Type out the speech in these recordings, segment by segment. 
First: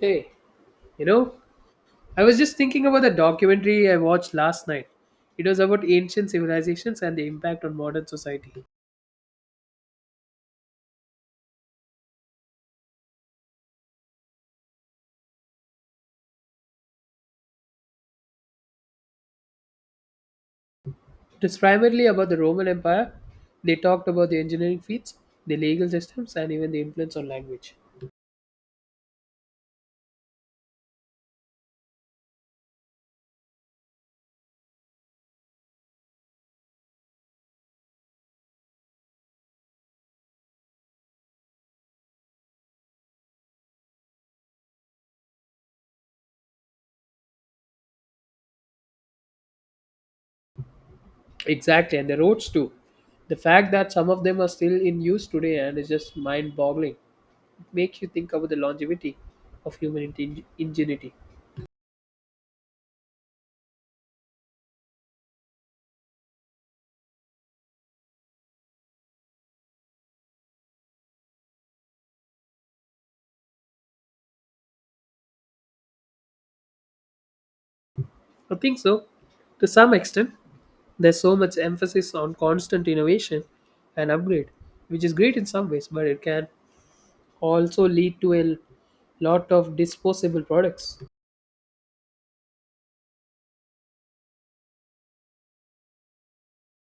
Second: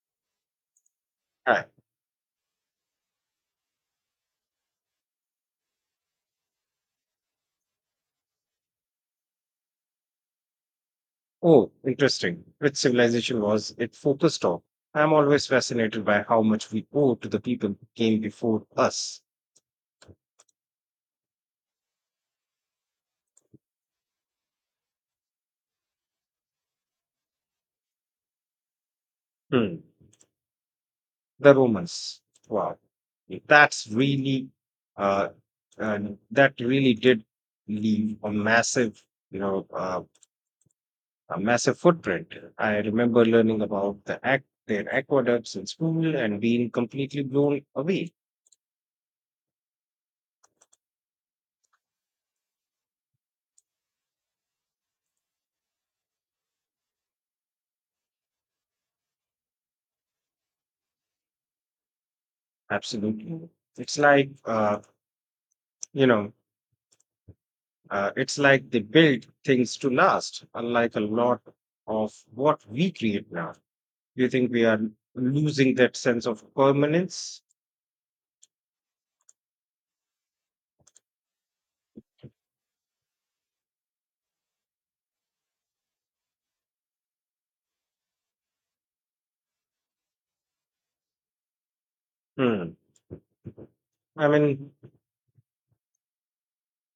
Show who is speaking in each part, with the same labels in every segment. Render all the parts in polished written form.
Speaker 1: Hey, you know,
Speaker 2: Hi.
Speaker 1: I was just thinking about the documentary I watched last night. It was about ancient civilizations and the impact on modern society. It
Speaker 2: Oh, interesting. Which civilization was it focused on? I'm always fascinated by how much we owe to the people who came before us.
Speaker 1: was primarily about the Roman Empire. They talked about the engineering feats, the legal systems, and even the influence on language.
Speaker 2: Hmm. The Romans. Wow. That's uh, and that really did leave a massive, you know, uh, a massive footprint. I remember learning about their aqueducts in school and being completely blown away.
Speaker 1: Exactly, and the roads too. The fact that some of them are still in use today and is just mind boggling. It makes you think about the longevity of human ingenuity.
Speaker 2: Absolutely. It's like, uh, you know, it's like they build things to last, unlike a lot of what we create now. Do you think we are losing that sense of permanence?
Speaker 1: I think so, to some extent. There's so much emphasis on constant innovation and upgrade, which is great in some ways, but it can also lead to a lot of disposable products.
Speaker 2: Hmm. I mean,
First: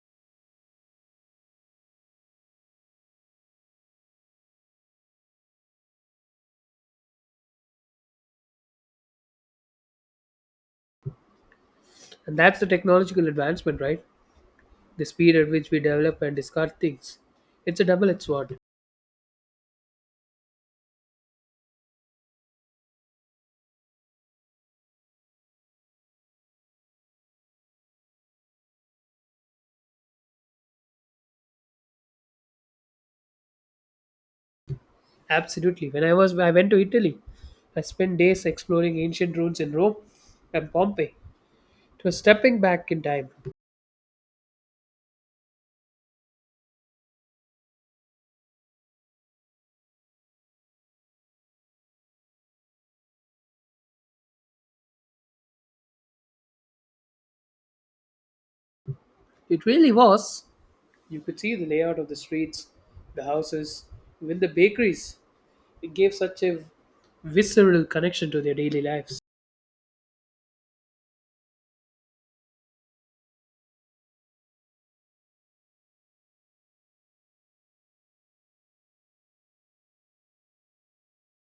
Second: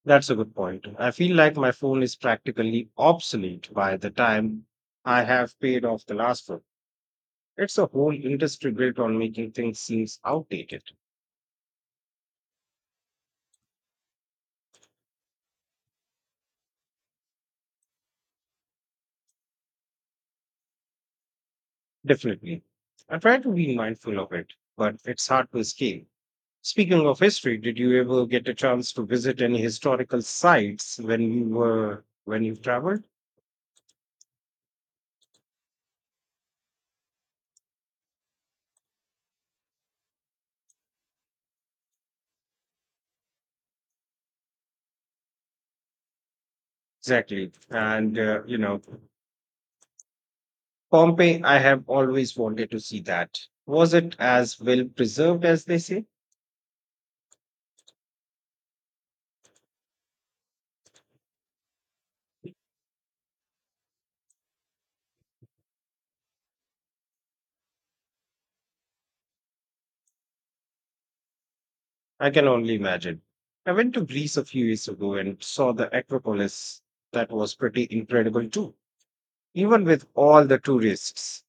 Speaker 2: that's a good point. I feel like my phone is practically obsolete by the time I have paid off the last one. It's a whole industry built on making things seem outdated.
Speaker 1: And that's the technological advancement, right? The speed at which we develop and discard things. It's a double edged sword.
Speaker 2: Definitely. I try to be mindful of it, but it's hard to escape. Speaking of history, did you ever get a chance to visit any historical sites when you traveled?
Speaker 1: Absolutely. When I was I went to Italy, I spent days exploring ancient ruins in Rome and Pompeii. It was stepping back in time.
Speaker 2: Exactly, and Pompeii. I have always wanted to see that. Was it as well preserved as they say?
Speaker 1: It really was. You could see the layout of the streets, the houses, even the bakeries. It gave such a visceral connection to their daily lives.
Speaker 2: I can only imagine. I went to Greece a few years ago and saw the Acropolis. That was pretty incredible too, even with all the tourists.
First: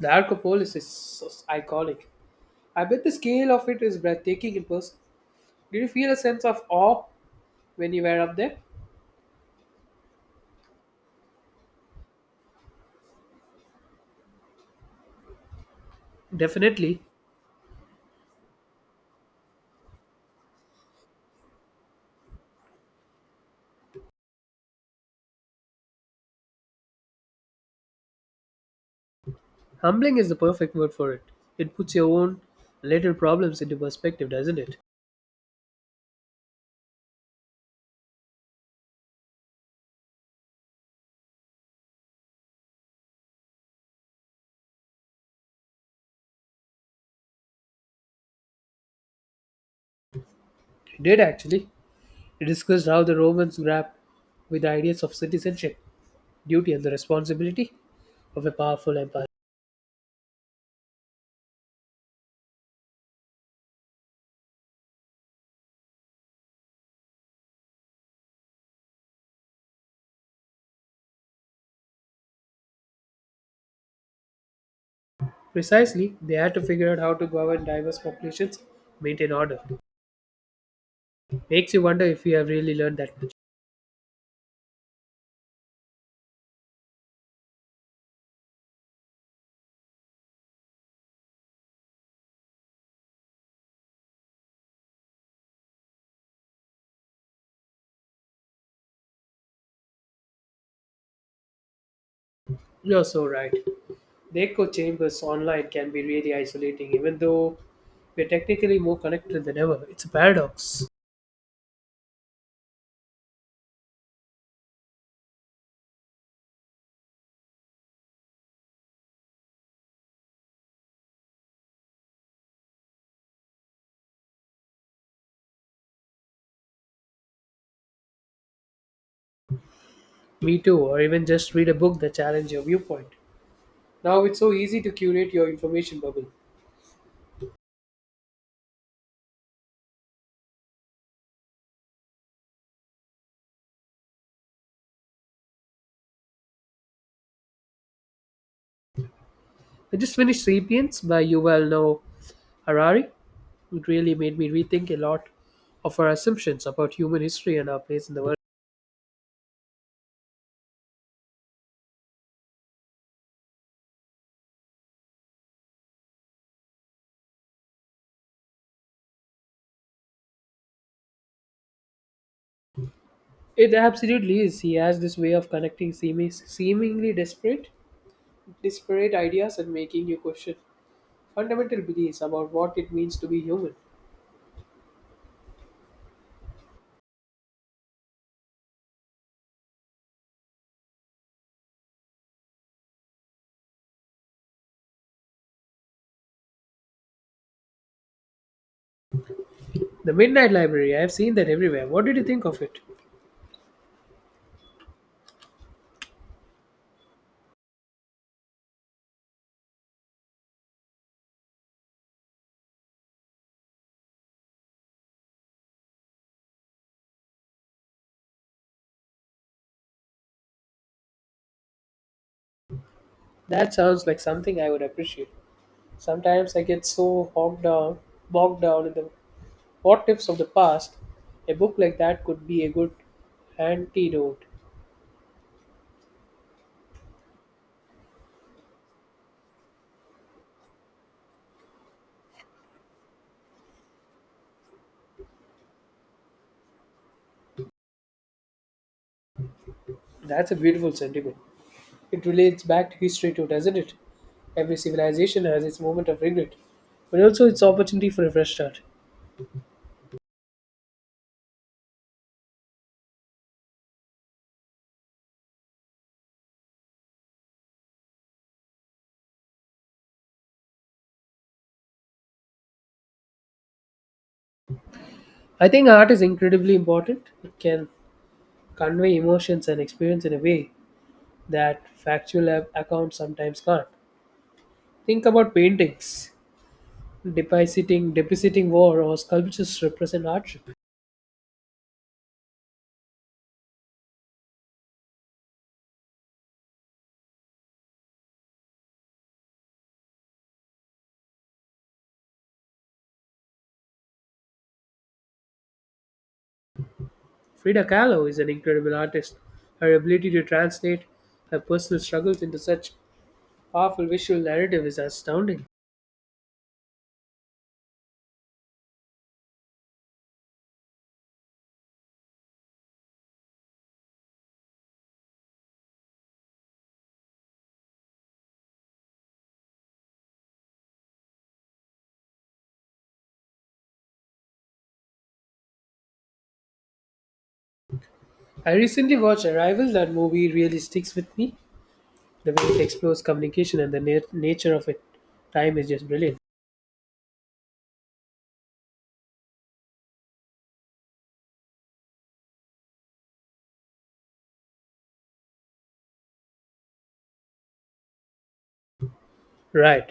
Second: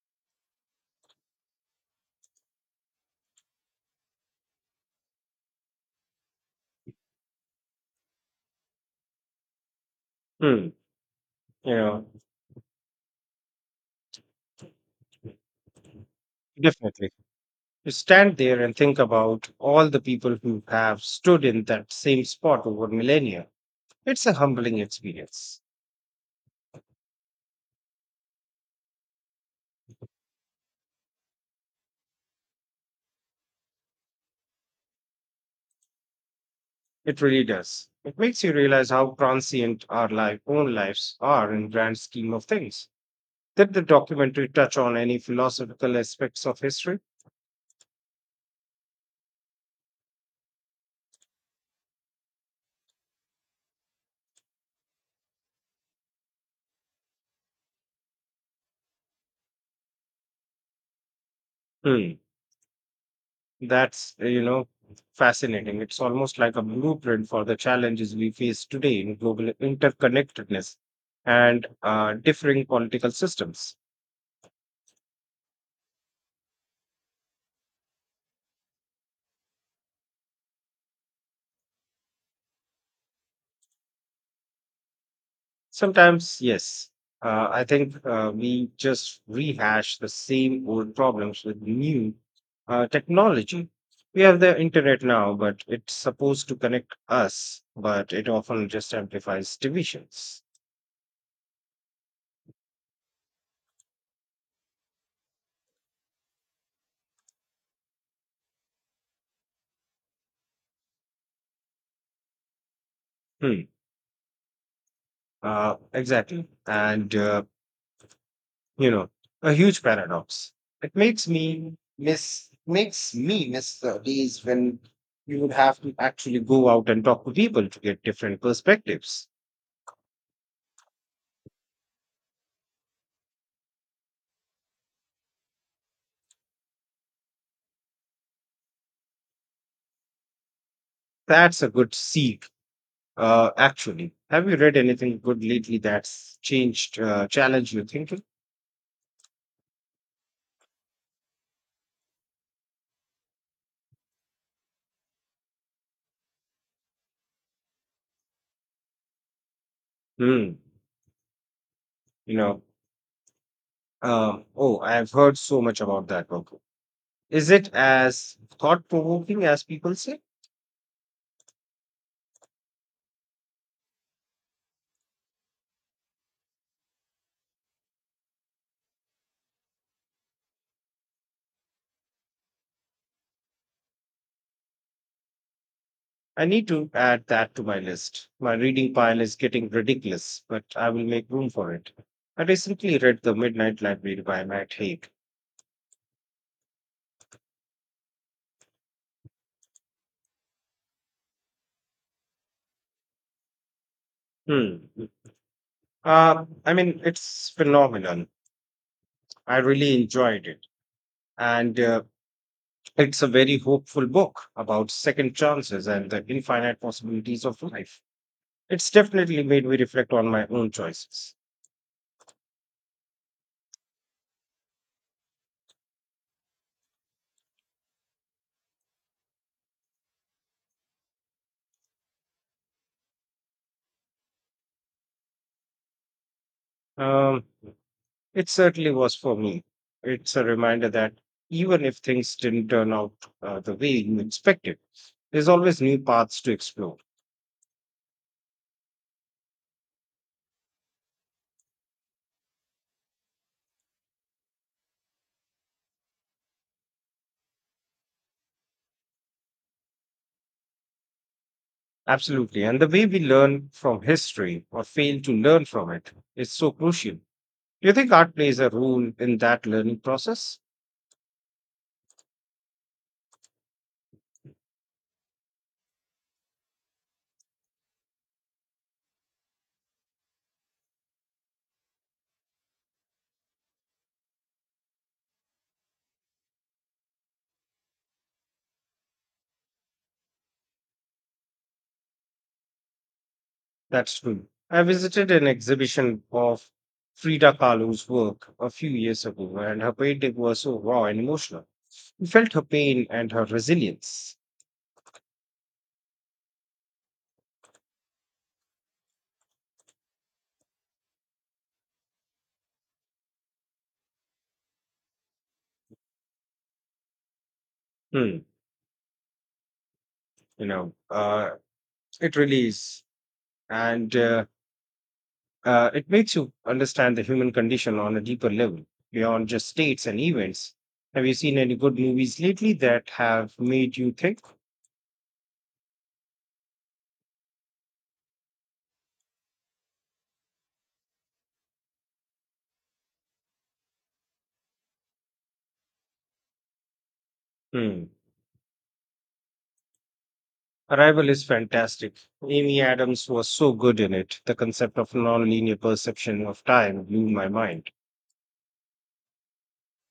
Speaker 1: The Arcopolis is so iconic. I bet the scale of it is breathtaking in person. Did you feel a sense of awe when you were up there?
Speaker 2: Hmm, you know,
Speaker 1: Definitely.
Speaker 2: definitely. You stand there and think about all the people who have stood in that same spot over millennia. It's a humbling experience.
Speaker 1: Humbling is the perfect word for it. It puts your own little problems into perspective, doesn't it?
Speaker 2: It really does. It makes you realize how transient own lives are in grand scheme of things. Did the documentary touch on any philosophical aspects of history?
Speaker 1: It did actually. It discussed how the Romans grapped with the ideas of citizenship, duty, and the responsibility of a powerful empire.
Speaker 2: Hmm. That's, uh, you know, fascinating. It's almost like a blueprint for the challenges we face today in global interconnectedness and differing political systems.
Speaker 1: Precisely, they had to figure out how to govern diverse populations, maintain order. Makes you wonder if you have really learned that much.
Speaker 2: Sometimes, yes. I think we just rehash the same old problems with new technology. We have the internet now, but it's supposed to connect us, but it often just amplifies divisions.
Speaker 1: You're so right. The echo chambers online can be really isolating, even though we're technically more connected than ever. It's a paradox.
Speaker 2: Hmm. Exactly. you know, a huge paradox. It makes me miss the days when you would have to actually go out and talk to people to get different perspectives.
Speaker 1: Me too, or even just read a book that challenges your viewpoint. Now it's so easy to curate your information bubble.
Speaker 2: That's a good seed. Actually, have you read anything good lately that's challenged your thinking?
Speaker 1: I just finished *Sapiens* by Yuval Noah Harari. It really made me rethink a lot of our assumptions about human history and our place in the world.
Speaker 2: Hmm. You know, oh, I've heard so much about that book. Is it as thought provoking as people say?
Speaker 1: It absolutely is. He has this way of connecting seemingly disparate ideas and making you question fundamental beliefs about what it means to be human.
Speaker 2: I need to add that to my list. My reading pile is getting ridiculous, but I will make room for it. I recently read The Midnight Library by Matt Haig.
Speaker 1: The Midnight Library, I have seen that everywhere. What did you think of it?
Speaker 2: Hmm. It's phenomenon. I really enjoyed it. And It's a very hopeful book about second chances and the infinite possibilities of life. It's definitely made me reflect on my own choices.
Speaker 1: That sounds like something I would appreciate. Sometimes I get so bogged down in the what ifs of the past. A book like that could be a good antidote.
Speaker 2: Um, it certainly was for me. It's a reminder that even if things didn't turn out the way you expected, there's always new paths to explore.
Speaker 1: That's a beautiful sentiment. It relates back to history too, doesn't it? Every civilization has its moment of regret, but also its opportunity for a fresh start.
Speaker 2: Absolutely. And the way we learn from history or fail to learn from it is so crucial. Do you think art plays a role in that learning process?
Speaker 1: I think art is incredibly important. It can convey emotions and experience in a way that factual accounts sometimes can't. Think about paintings, depositing war, or sculptures represent hardship.
Speaker 2: That's true. I visited an exhibition of Frida Kahlo's work a few years ago, and her painting was so raw and emotional. You felt her pain and her resilience.
Speaker 1: Frida Kahlo is an incredible artist. Her ability to translate her personal struggles into such powerful visual narrative is astounding.
Speaker 2: Hmm. You know, uh, it really is. And It makes you understand the human condition on a deeper level, beyond just states and events. Have you seen any good movies lately that have made you think?
Speaker 1: I recently watched Arrival. That movie really sticks with me. The way it explores communication and the nature of it, time is just brilliant.
Speaker 2: Hmm. Arrival is fantastic. Amy Adams was so good in it. The concept of non-linear perception of time blew my mind.
Speaker 1: Right.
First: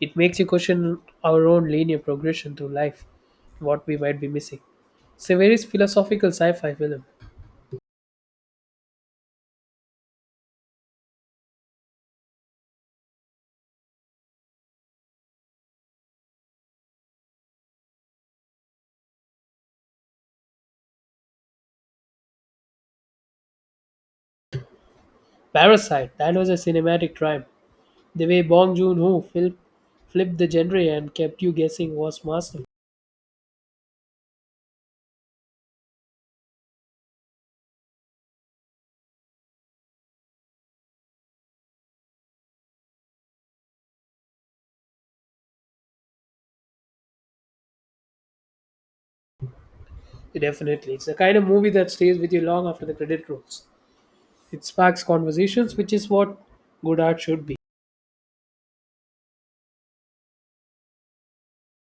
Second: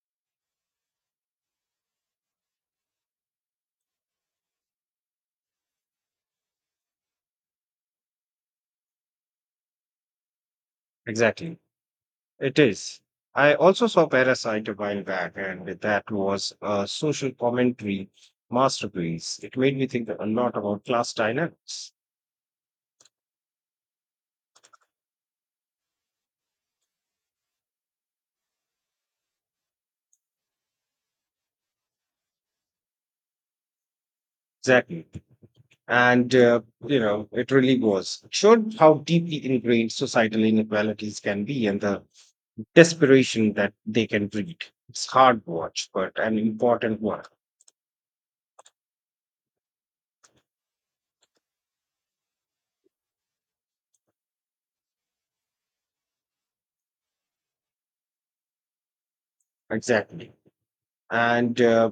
Speaker 1: It makes you question our own linear progression through life, what we might be missing. It's a very philosophical sci fi film.
Speaker 2: Exactly. It is. I also saw Parasite a while back, and that was a social commentary masterpiece. It made me think a lot about class dynamics.
Speaker 1: Parasite, that was a cinematic triumph. The way Bong Joon Ho flipped the genre and kept you guessing was masterful.
Speaker 2: Exactly. It really was. It showed how deeply ingrained societal inequalities can be and the desperation that they can breed. It's hard watch, but an important one.
Speaker 1: Definitely. It's the kind of movie that stays with you long after the credit rolls. It sparks conversations, which is what good art should be.
Speaker 2: Exactly. And, uh,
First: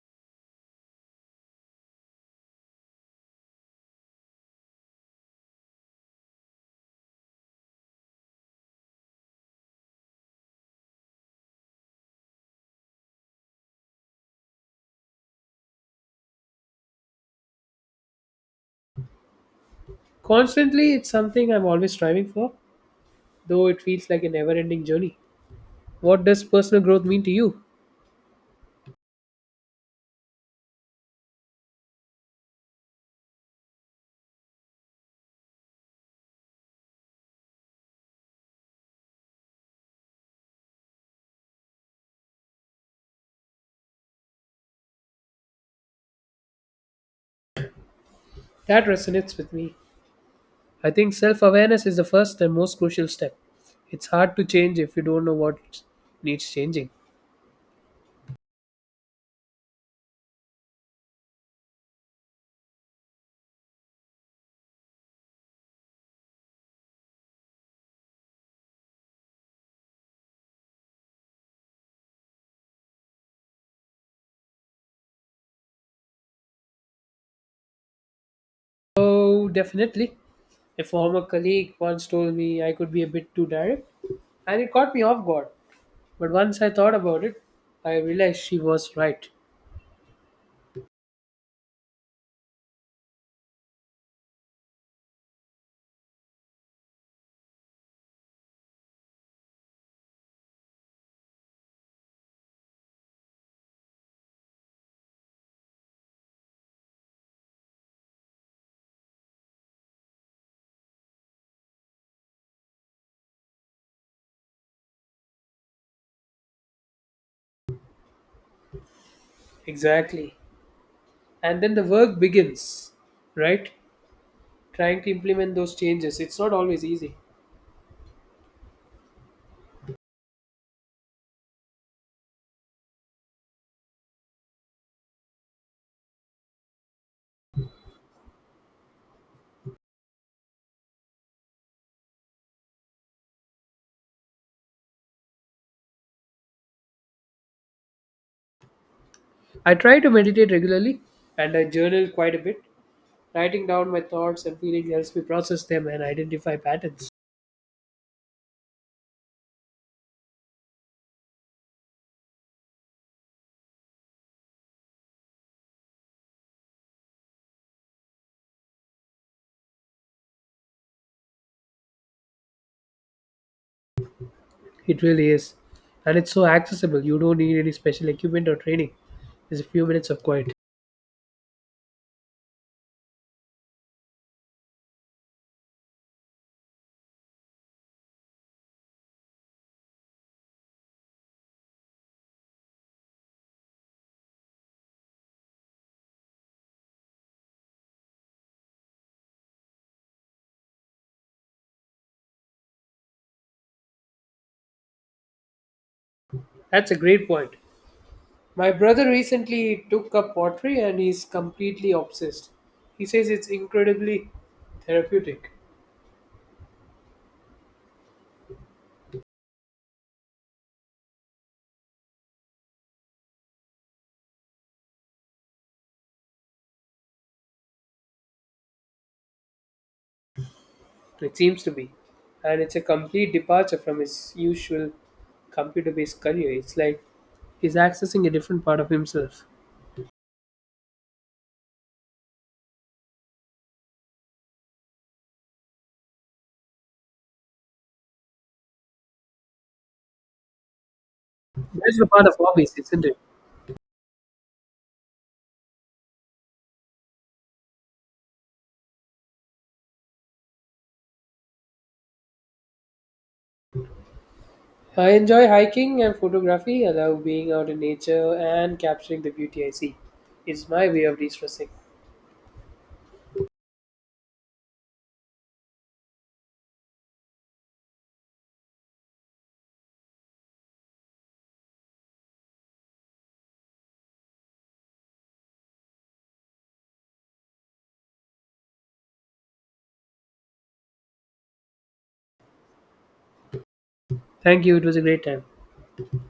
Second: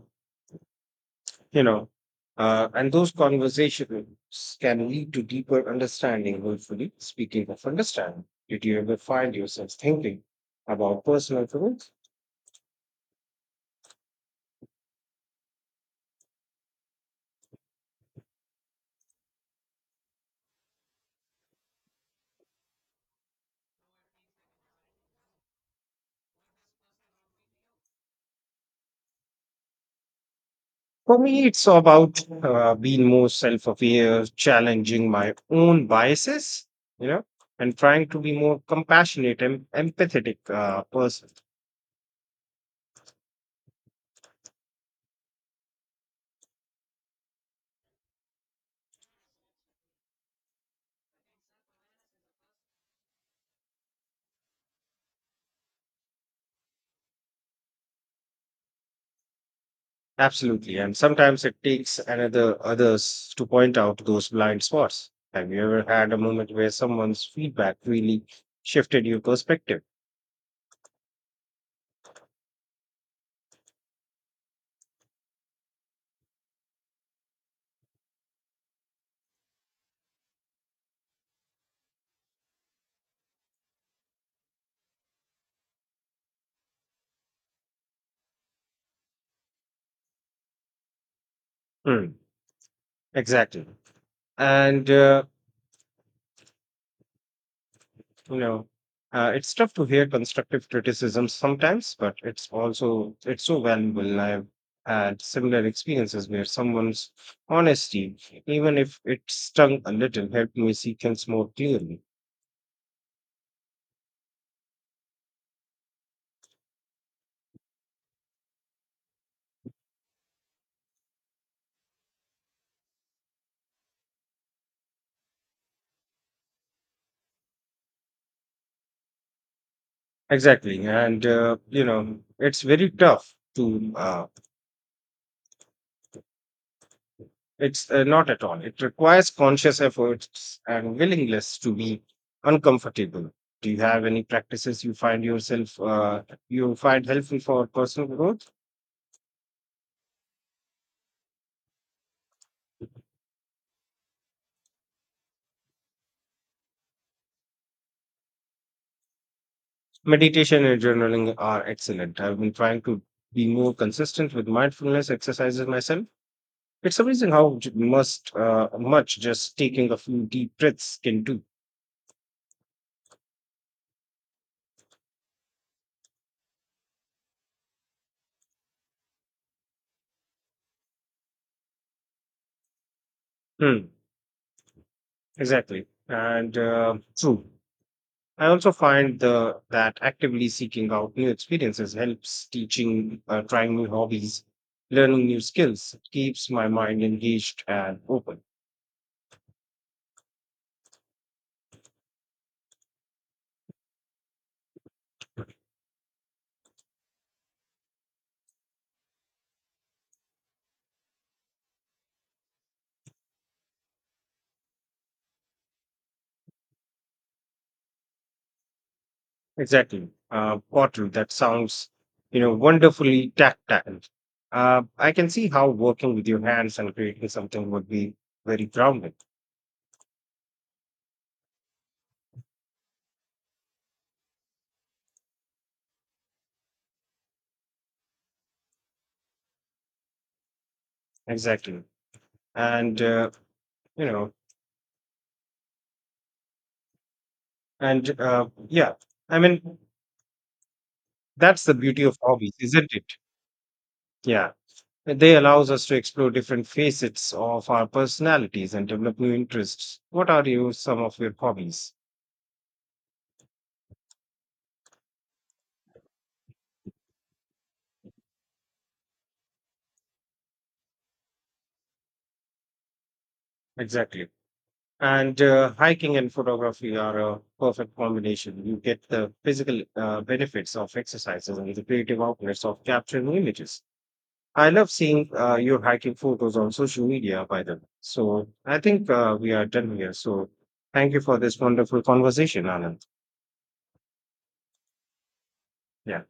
Speaker 2: you know, uh, and those conversations can lead to deeper understanding, hopefully. Speaking of understanding, did you ever find yourself thinking about personal growth?
Speaker 1: Constantly, it's something I'm always striving for, though it feels like a never ending journey. What does personal growth mean to you?
Speaker 2: For me, it's about being more self aware, challenging my own biases, you know, and trying to be more compassionate and empathetic person.
Speaker 1: That resonates with me. I think self awareness is the first and most crucial step. It's hard to change if you don't know what needs changing.
Speaker 2: Absolutely. And sometimes it takes another others to point out those blind spots. Have you ever had a moment where someone's feedback really shifted your perspective?
Speaker 1: Oh, definitely, a former colleague once told me I could be a bit too direct, and it caught me off guard. But once I thought about it, I realized she was right.
Speaker 2: Hmm. Exactly. And No, it's tough to hear constructive criticism sometimes, but it's so valuable. I've had similar experiences where someone's honesty, even if it stung a little, helped me see things more clearly.
Speaker 1: Exactly. And then the work begins, right? Trying to implement those changes. It's not always easy.
Speaker 2: Exactly. And, you know, it's very tough to, it's Not at all. It requires conscious efforts and willingness to be uncomfortable. Do you have any practices you find helpful for personal growth?
Speaker 1: I try to meditate regularly and I journal quite a bit. Writing down my thoughts and feelings helps me process them and identify patterns.
Speaker 2: Meditation and journaling are excellent. I've been trying to be more consistent with mindfulness exercises myself. It's amazing how much just taking a few deep breaths can do.
Speaker 1: It really is. And it's so accessible. You don't need any special equipment or training. Just a few minutes of quiet.
Speaker 2: Hmm. Exactly. And True. I also find that actively seeking out new experiences helps trying new hobbies, learning new skills, keeps my mind engaged and open.
Speaker 1: That's a great point. My brother recently took up pottery and he's completely obsessed. He says it's incredibly therapeutic.
Speaker 2: Exactly. Bottle that sounds, you know, wonderfully tactile. I can see how working with your hands and creating something would be very grounding.
Speaker 1: It seems to be. And it's a complete departure from his usual computer based career. It's like he's accessing a different part of himself.
Speaker 2: Exactly. And, you know, and yeah, I mean, That's the
Speaker 1: That's
Speaker 2: beauty
Speaker 1: the
Speaker 2: of
Speaker 1: part of
Speaker 2: hobbies,
Speaker 1: hobbies,
Speaker 2: isn't
Speaker 1: isn't
Speaker 2: it?
Speaker 1: it?
Speaker 2: Yeah. They allows us to explore different facets of our personalities and develop new interests. What are you some of your hobbies?
Speaker 1: I enjoy hiking and photography. I love being out in nature and capturing the beauty I see. It's my way of de stressing.
Speaker 2: Exactly. And Hiking and photography are a perfect combination. You get the physical benefits of exercises and the creative outlets of capturing images. I love seeing your hiking photos on social media, by the way. So I think we are done here. So thank you for this wonderful conversation, Anand.
Speaker 1: Thank you. It was a great time.
Speaker 2: Yeah.